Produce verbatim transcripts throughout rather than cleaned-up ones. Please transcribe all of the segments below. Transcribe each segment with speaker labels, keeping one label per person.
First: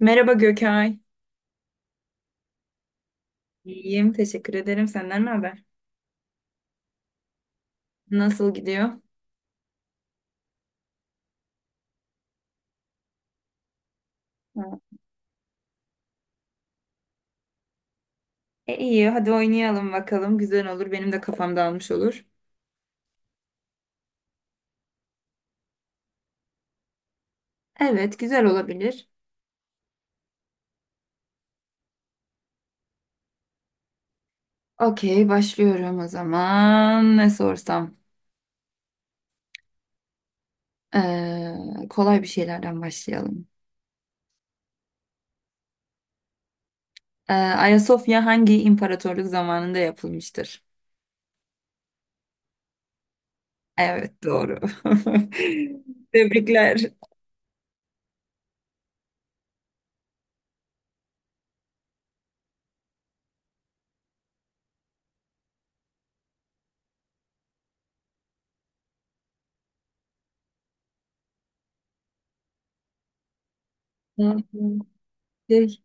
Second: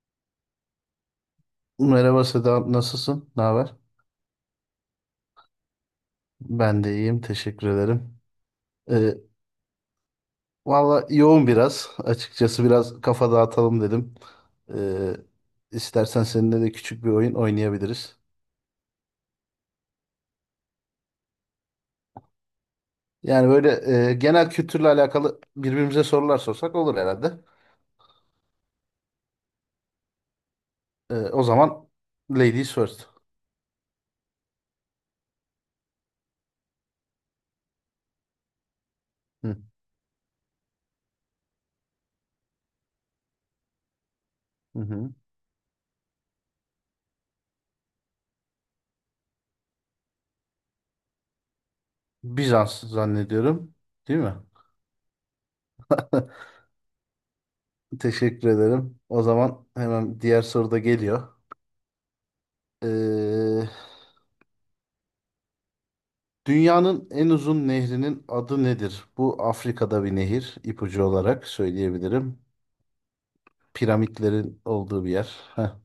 Speaker 1: Merhaba Gökay.
Speaker 2: Merhaba Seda, nasılsın? Ne haber?
Speaker 1: İyiyim, teşekkür ederim. Senden ne haber?
Speaker 2: Ben de iyiyim, teşekkür ederim.
Speaker 1: Nasıl gidiyor?
Speaker 2: Ee, Valla yoğun biraz. Açıkçası biraz kafa dağıtalım dedim.
Speaker 1: Ha,
Speaker 2: Ee, istersen seninle de küçük bir oyun oynayabiliriz.
Speaker 1: E iyi, hadi oynayalım bakalım. Güzel olur, benim de kafam dağılmış olur.
Speaker 2: Yani böyle e, genel kültürle alakalı birbirimize sorular sorsak olur herhalde.
Speaker 1: Evet, güzel olabilir.
Speaker 2: Ee, o zaman ladies first.
Speaker 1: Okey, başlıyorum o zaman. Ne sorsam?
Speaker 2: Hı,
Speaker 1: Ee, kolay bir şeylerden başlayalım.
Speaker 2: hı hı.
Speaker 1: Ee, Ayasofya hangi imparatorluk zamanında yapılmıştır?
Speaker 2: Bizans zannediyorum,
Speaker 1: Evet,
Speaker 2: değil mi?
Speaker 1: doğru. Tebrikler.
Speaker 2: Teşekkür ederim. O zaman hemen diğer soru da geliyor. Ee, Dünyanın en uzun nehrinin adı nedir? Bu Afrika'da bir nehir, İpucu olarak söyleyebilirim.
Speaker 1: Hı
Speaker 2: Piramitlerin
Speaker 1: hı.
Speaker 2: olduğu bir yer. Heh.
Speaker 1: Şey,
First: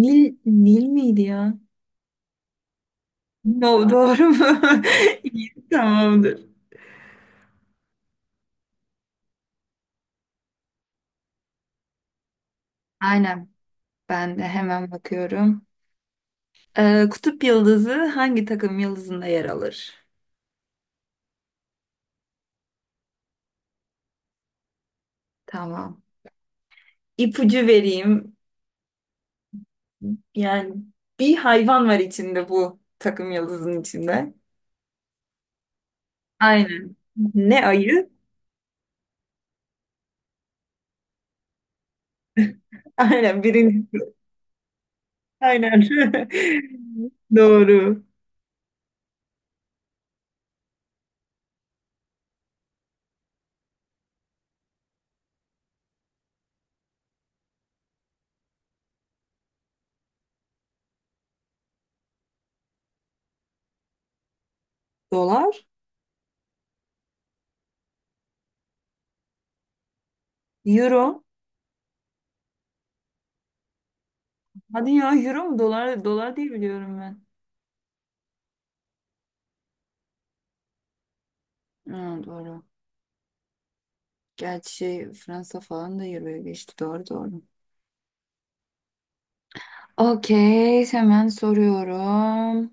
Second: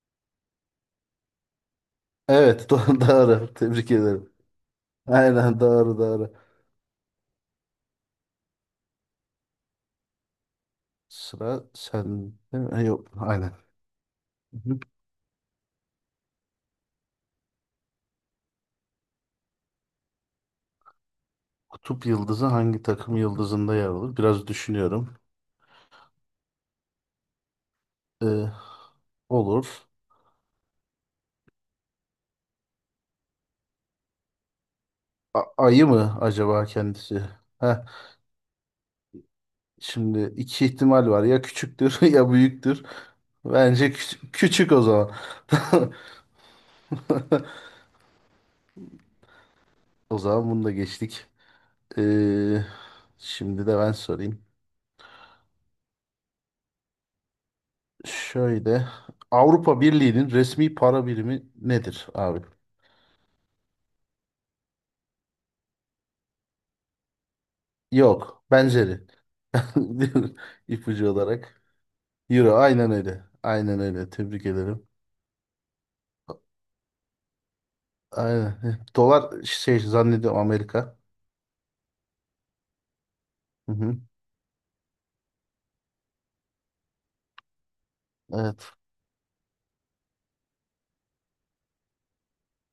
Speaker 1: Nil, Nil miydi ya?
Speaker 2: Evet, do- doğru.
Speaker 1: No,
Speaker 2: Tebrik
Speaker 1: doğru
Speaker 2: ederim.
Speaker 1: mu? İyi,
Speaker 2: Aynen, doğru doğru.
Speaker 1: tamamdır.
Speaker 2: Sıra sen Yok, aynen.
Speaker 1: Aynen. Ben de
Speaker 2: Hı.
Speaker 1: hemen bakıyorum. Ee, Kutup yıldızı hangi takım yıldızında yer alır?
Speaker 2: Kutup yıldızı hangi takım yıldızında yer alır? Biraz düşünüyorum.
Speaker 1: Tamam. İpucu vereyim.
Speaker 2: Ee, olur.
Speaker 1: Yani bir hayvan var içinde bu takım yıldızın içinde.
Speaker 2: A- ayı mı acaba
Speaker 1: Aynen.
Speaker 2: kendisi?
Speaker 1: Ne
Speaker 2: Heh.
Speaker 1: ayı?
Speaker 2: Şimdi iki ihtimal var. Ya küçüktür ya büyüktür.
Speaker 1: Aynen birinci.
Speaker 2: Bence küç- küçük o zaman.
Speaker 1: Aynen. Doğru.
Speaker 2: O zaman bunu da geçtik. Ee, Şimdi de ben sorayım. Şöyle, Avrupa Birliği'nin resmi para birimi nedir abi?
Speaker 1: Dolar?
Speaker 2: Yok, benzeri. İpucu
Speaker 1: Euro?
Speaker 2: olarak. Euro, aynen öyle. Aynen öyle. Tebrik ederim.
Speaker 1: Hadi ya euro mu? Dolar, dolar diye biliyorum ben.
Speaker 2: Aynen. eh, Dolar şey zannediyorum Amerika.
Speaker 1: Hı, doğru.
Speaker 2: Hı hı.
Speaker 1: Gerçi şey, Fransa falan da Euro'ya geçti. Doğru doğru.
Speaker 2: Evet.
Speaker 1: Okey. Hemen soruyorum.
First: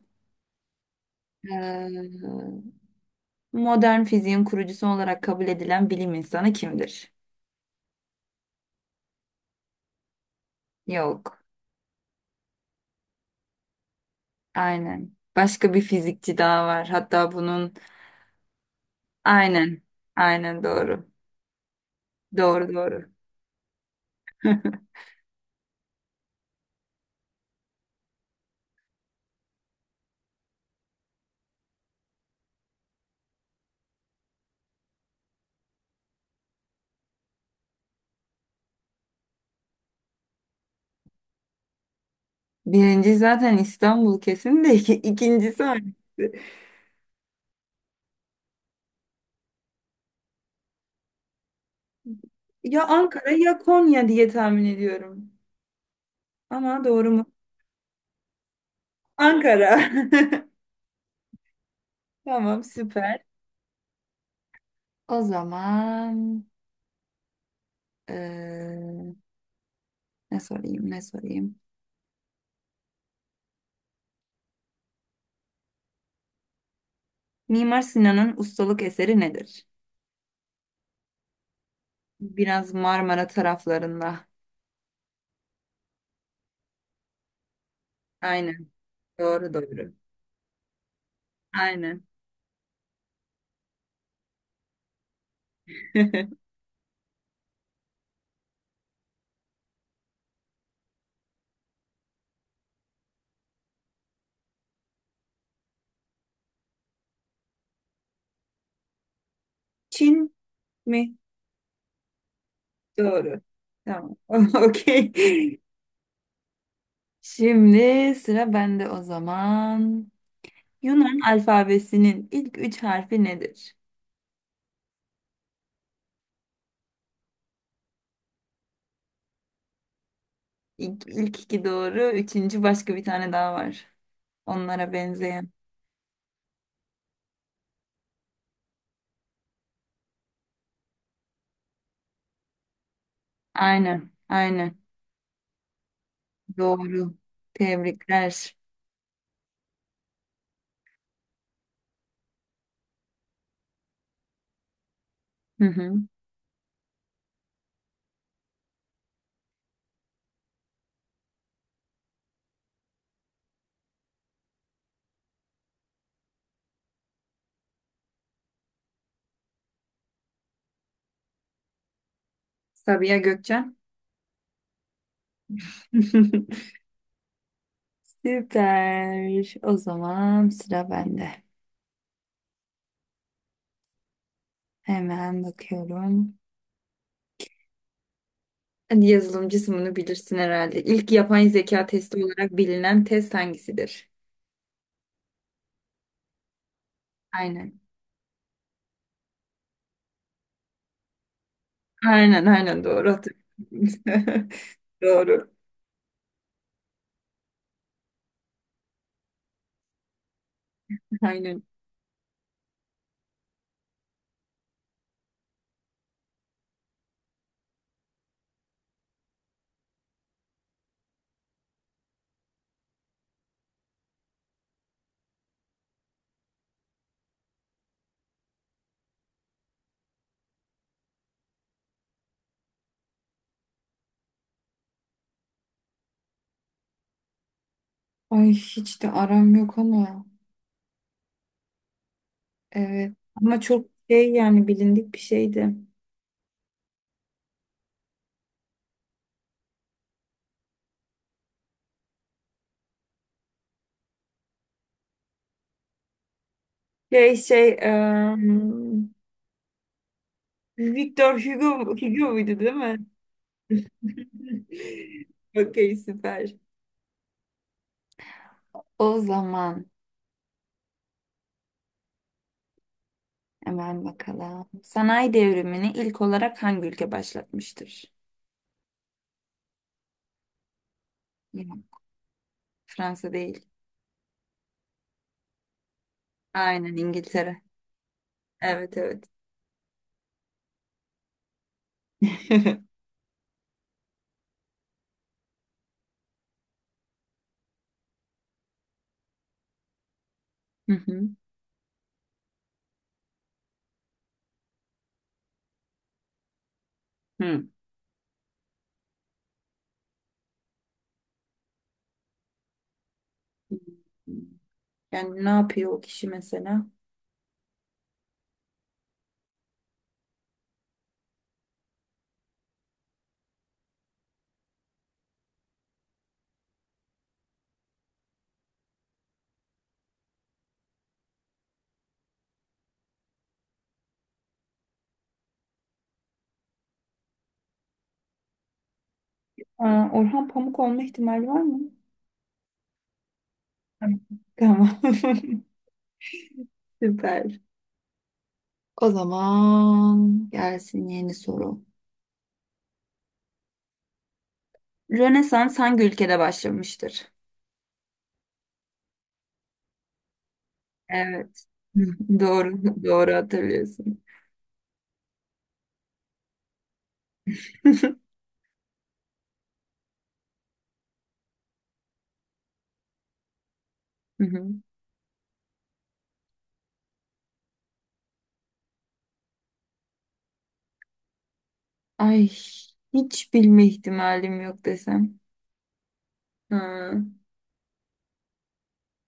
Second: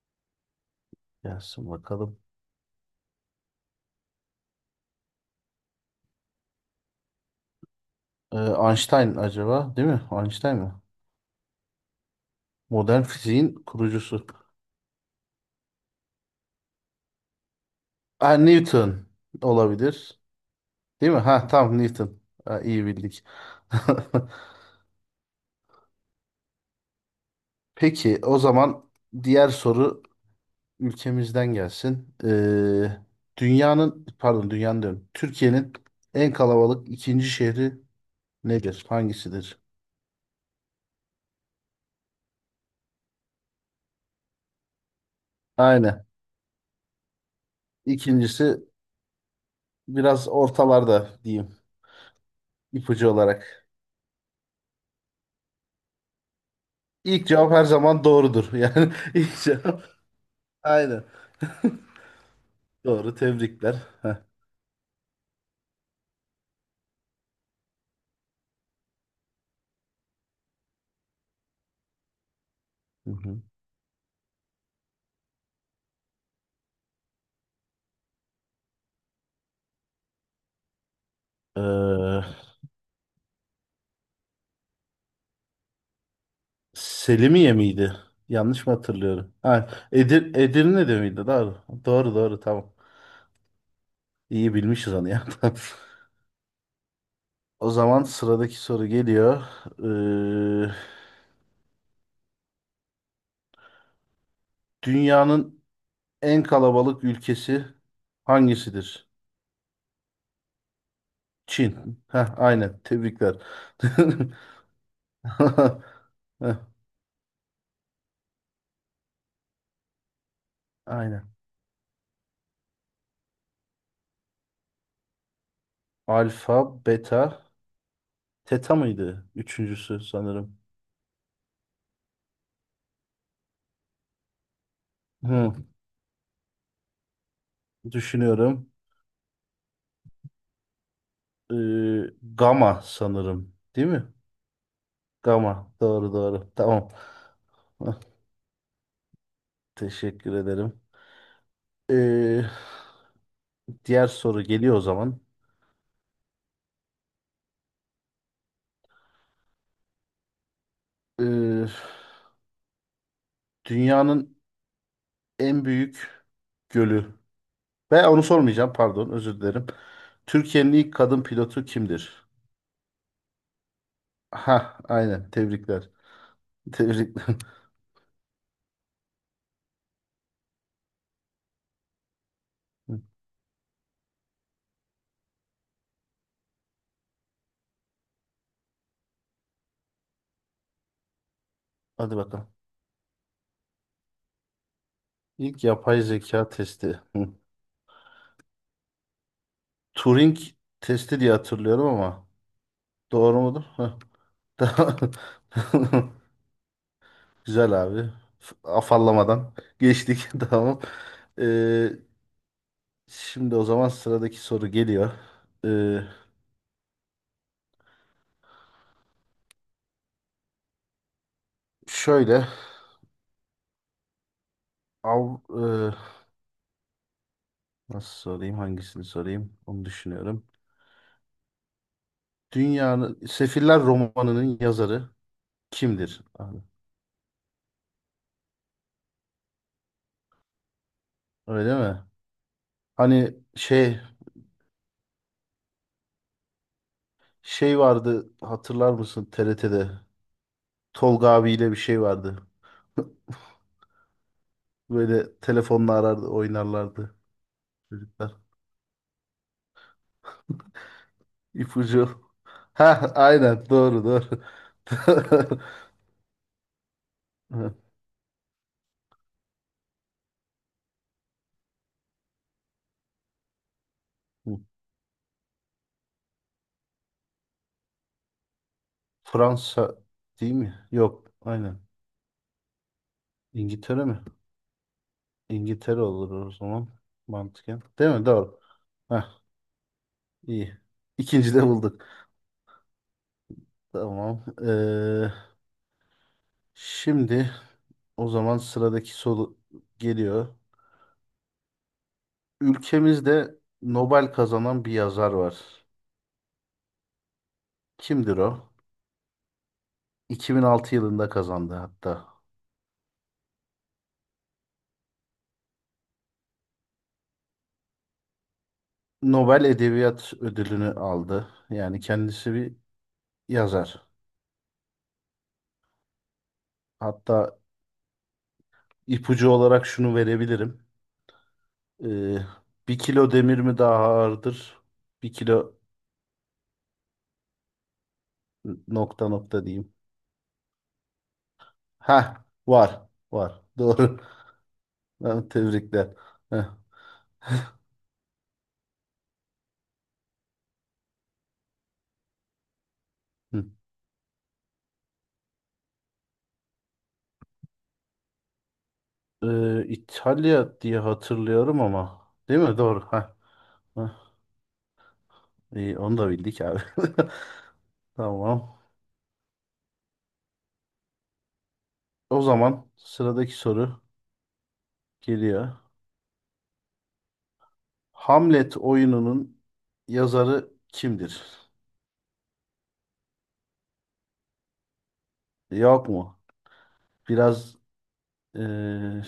Speaker 2: Gelsin bakalım.
Speaker 1: Ee, Modern fiziğin kurucusu olarak kabul edilen bilim insanı kimdir?
Speaker 2: Ee, Einstein acaba, değil mi? Einstein mi?
Speaker 1: Yok.
Speaker 2: Modern fiziğin kurucusu.
Speaker 1: Aynen. Başka bir fizikçi daha var. Hatta bunun...
Speaker 2: Ha, Newton
Speaker 1: Aynen.
Speaker 2: olabilir.
Speaker 1: Aynen doğru.
Speaker 2: Değil mi? Ha, tamam, Newton. Ha,
Speaker 1: Doğru
Speaker 2: iyi
Speaker 1: doğru.
Speaker 2: bildik. Peki o zaman diğer soru ülkemizden gelsin. Ee, dünyanın pardon dünyanın diyorum, Türkiye'nin en kalabalık ikinci şehri nedir? Hangisidir?
Speaker 1: Birinci zaten İstanbul kesin de iki- ikincisi hangisi?
Speaker 2: Aynen. İkincisi biraz ortalarda diyeyim,
Speaker 1: Ya
Speaker 2: ipucu
Speaker 1: Ankara ya
Speaker 2: olarak.
Speaker 1: Konya diye tahmin ediyorum. Ama doğru mu?
Speaker 2: İlk cevap her zaman doğrudur. Yani ilk
Speaker 1: Ankara.
Speaker 2: cevap, aynen.
Speaker 1: Tamam
Speaker 2: Doğru,
Speaker 1: süper.
Speaker 2: tebrikler. Heh.
Speaker 1: O zaman eee, ne sorayım ne sorayım.
Speaker 2: Hı hı.
Speaker 1: Mimar Sinan'ın ustalık eseri nedir?
Speaker 2: Ee,
Speaker 1: Biraz Marmara taraflarında.
Speaker 2: Selimiye miydi? Yanlış
Speaker 1: Aynen.
Speaker 2: mı hatırlıyorum?
Speaker 1: Doğru
Speaker 2: Ha,
Speaker 1: doğru.
Speaker 2: Edir Edirne'de miydi? Doğru.
Speaker 1: Aynen.
Speaker 2: Doğru doğru, tamam. İyi bilmişiz onu ya. Tamam. O zaman sıradaki soru geliyor. Ee, dünyanın en kalabalık ülkesi hangisidir?
Speaker 1: Çin mi?
Speaker 2: Çin. Ha, aynen. Tebrikler.
Speaker 1: Doğru. Tamam. Okey.
Speaker 2: Heh,
Speaker 1: Şimdi sıra bende o zaman. Yunan
Speaker 2: aynen.
Speaker 1: alfabesinin ilk üç harfi nedir?
Speaker 2: Alfa, beta, teta mıydı? Üçüncüsü sanırım.
Speaker 1: İlk, ilk iki doğru. Üçüncü başka bir tane daha var. Onlara benzeyen.
Speaker 2: Hı, düşünüyorum. Ee, gamma sanırım. Değil
Speaker 1: Aynen.
Speaker 2: mi?
Speaker 1: Aynen.
Speaker 2: Tamam. Doğru doğru. Tamam.
Speaker 1: Doğru.
Speaker 2: Hah,
Speaker 1: Tebrikler.
Speaker 2: teşekkür ederim. Ee, diğer soru geliyor o zaman.
Speaker 1: Hı hı.
Speaker 2: Ee, dünyanın en büyük gölü. Ben onu sormayacağım. Pardon. Özür dilerim. Türkiye'nin ilk kadın pilotu kimdir?
Speaker 1: Sabiha Gökçen.
Speaker 2: Ha, aynen. Tebrikler. Tebrikler.
Speaker 1: Süper. O zaman sıra bende.
Speaker 2: Hı.
Speaker 1: Hemen bakıyorum. Hadi yazılımcısın bunu bilirsin herhalde. İlk yapay zeka
Speaker 2: Hadi
Speaker 1: testi
Speaker 2: bakalım.
Speaker 1: olarak bilinen test hangisidir?
Speaker 2: İlk yapay zeka testi. Hı.
Speaker 1: Aynen.
Speaker 2: Turing testi diye hatırlıyorum ama,
Speaker 1: Aynen aynen doğru
Speaker 2: doğru mudur? Hı.
Speaker 1: hatırlıyorum.
Speaker 2: Tamam.
Speaker 1: Doğru.
Speaker 2: Güzel abi. F- Afallamadan geçtik. Tamam.
Speaker 1: Aynen.
Speaker 2: Ee, şimdi o zaman sıradaki soru geliyor. Ee, şöyle av, e, nasıl sorayım, hangisini sorayım onu düşünüyorum. Dünyanın Sefiller romanının yazarı kimdir abi?
Speaker 1: Ay hiç de aram yok ama.
Speaker 2: Öyle mi?
Speaker 1: Evet.
Speaker 2: Hani
Speaker 1: Ama çok
Speaker 2: şey,
Speaker 1: şey yani bilindik bir şeydi.
Speaker 2: şey vardı hatırlar mısın, T R T'de Tolga abiyle bir şey vardı. Böyle telefonla arardı, oynarlardı
Speaker 1: Şey şey
Speaker 2: çocuklar.
Speaker 1: eee, Victor Hugo,
Speaker 2: İpucu.
Speaker 1: Hugo muydu değil mi?
Speaker 2: Ha, aynen, doğru doğru.
Speaker 1: Okey süper. O zaman hemen bakalım. Sanayi devrimini ilk olarak hangi ülke başlatmıştır?
Speaker 2: Fransa değil mi? Yok, aynen.
Speaker 1: Yine Fransa değil.
Speaker 2: İngiltere mi? İngiltere olur o zaman
Speaker 1: Aynen İngiltere.
Speaker 2: mantıken. Değil mi? Doğru.
Speaker 1: Evet evet.
Speaker 2: Heh, iyi. İkinci de bulduk. Tamam. Ee, şimdi o zaman sıradaki soru geliyor.
Speaker 1: Hı hı.
Speaker 2: Ülkemizde Nobel kazanan bir yazar var.
Speaker 1: Hı.
Speaker 2: Kimdir o? iki bin altı yılında kazandı hatta.
Speaker 1: Yani ne yapıyor o kişi mesela?
Speaker 2: Nobel Edebiyat Ödülünü aldı. Yani kendisi bir yazar. Hatta ipucu olarak şunu verebilirim. Ee, bir kilo demir mi daha ağırdır? Bir kilo nokta nokta diyeyim.
Speaker 1: Aa, Orhan Pamuk olma ihtimali var mı?
Speaker 2: Ha, var, var.
Speaker 1: Tamam.
Speaker 2: Doğru.
Speaker 1: Tamam.
Speaker 2: Ha, tebrikler. Heh,
Speaker 1: Süper. O zaman gelsin yeni soru.
Speaker 2: hı.
Speaker 1: Rönesans hangi ülkede başlamıştır?
Speaker 2: Ee, İtalya diye
Speaker 1: Evet.
Speaker 2: hatırlıyorum ama. Değil mi?
Speaker 1: Doğru,
Speaker 2: Doğru.
Speaker 1: doğru
Speaker 2: Ha. Ha,
Speaker 1: hatırlıyorsun.
Speaker 2: iyi, onu da bildik abi. Tamam. O zaman sıradaki soru
Speaker 1: Hı hı.
Speaker 2: geliyor. Hamlet oyununun yazarı kimdir?
Speaker 1: Ay, hiç bilme ihtimalim yok desem.
Speaker 2: Yok mu?
Speaker 1: Ha.
Speaker 2: Biraz eee,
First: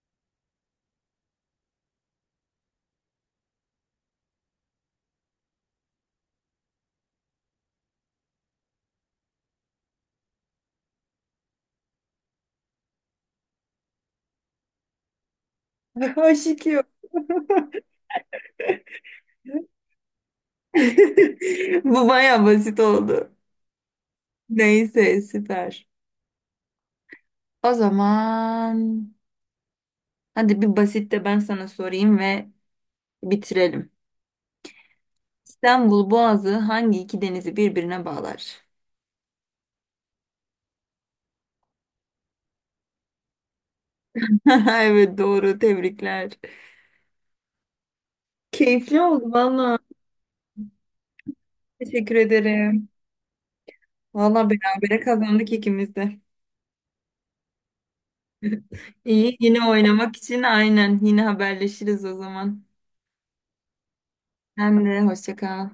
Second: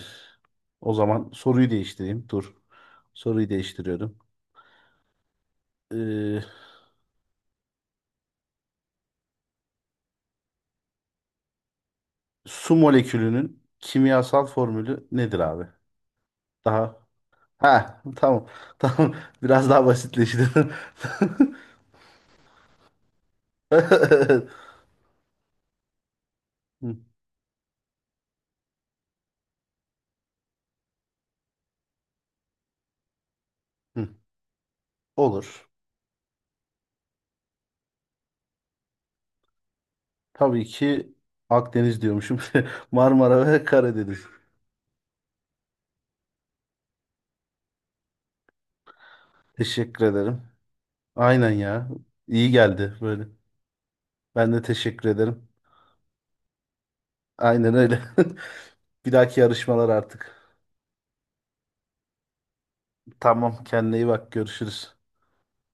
Speaker 2: o zaman soruyu değiştireyim. Dur. Soruyu değiştiriyorum. Eee, su molekülünün kimyasal formülü nedir abi?
Speaker 1: Aşık yok.
Speaker 2: Daha. Ha, tamam. Tamam. Biraz daha basitleşti.
Speaker 1: Bu baya basit oldu. Neyse, süper.
Speaker 2: Hı,
Speaker 1: O zaman hadi bir basit de ben sana sorayım ve bitirelim.
Speaker 2: hı. Olur.
Speaker 1: İstanbul Boğazı hangi iki denizi birbirine bağlar?
Speaker 2: Tabii ki Akdeniz diyormuşum. Marmara ve Karadeniz.
Speaker 1: Evet doğru tebrikler. Keyifli oldu valla.
Speaker 2: Teşekkür ederim. Aynen ya.
Speaker 1: Teşekkür
Speaker 2: İyi
Speaker 1: ederim.
Speaker 2: geldi böyle.
Speaker 1: Valla
Speaker 2: Ben de
Speaker 1: berabere
Speaker 2: teşekkür ederim.
Speaker 1: kazandık ikimiz de.
Speaker 2: Aynen öyle. Bir
Speaker 1: İyi,
Speaker 2: dahaki
Speaker 1: yine
Speaker 2: yarışmalar
Speaker 1: oynamak için
Speaker 2: artık.
Speaker 1: aynen. Yine haberleşiriz o zaman.
Speaker 2: Tamam, kendine iyi bak.
Speaker 1: Sen
Speaker 2: Görüşürüz.
Speaker 1: de hoşça kal.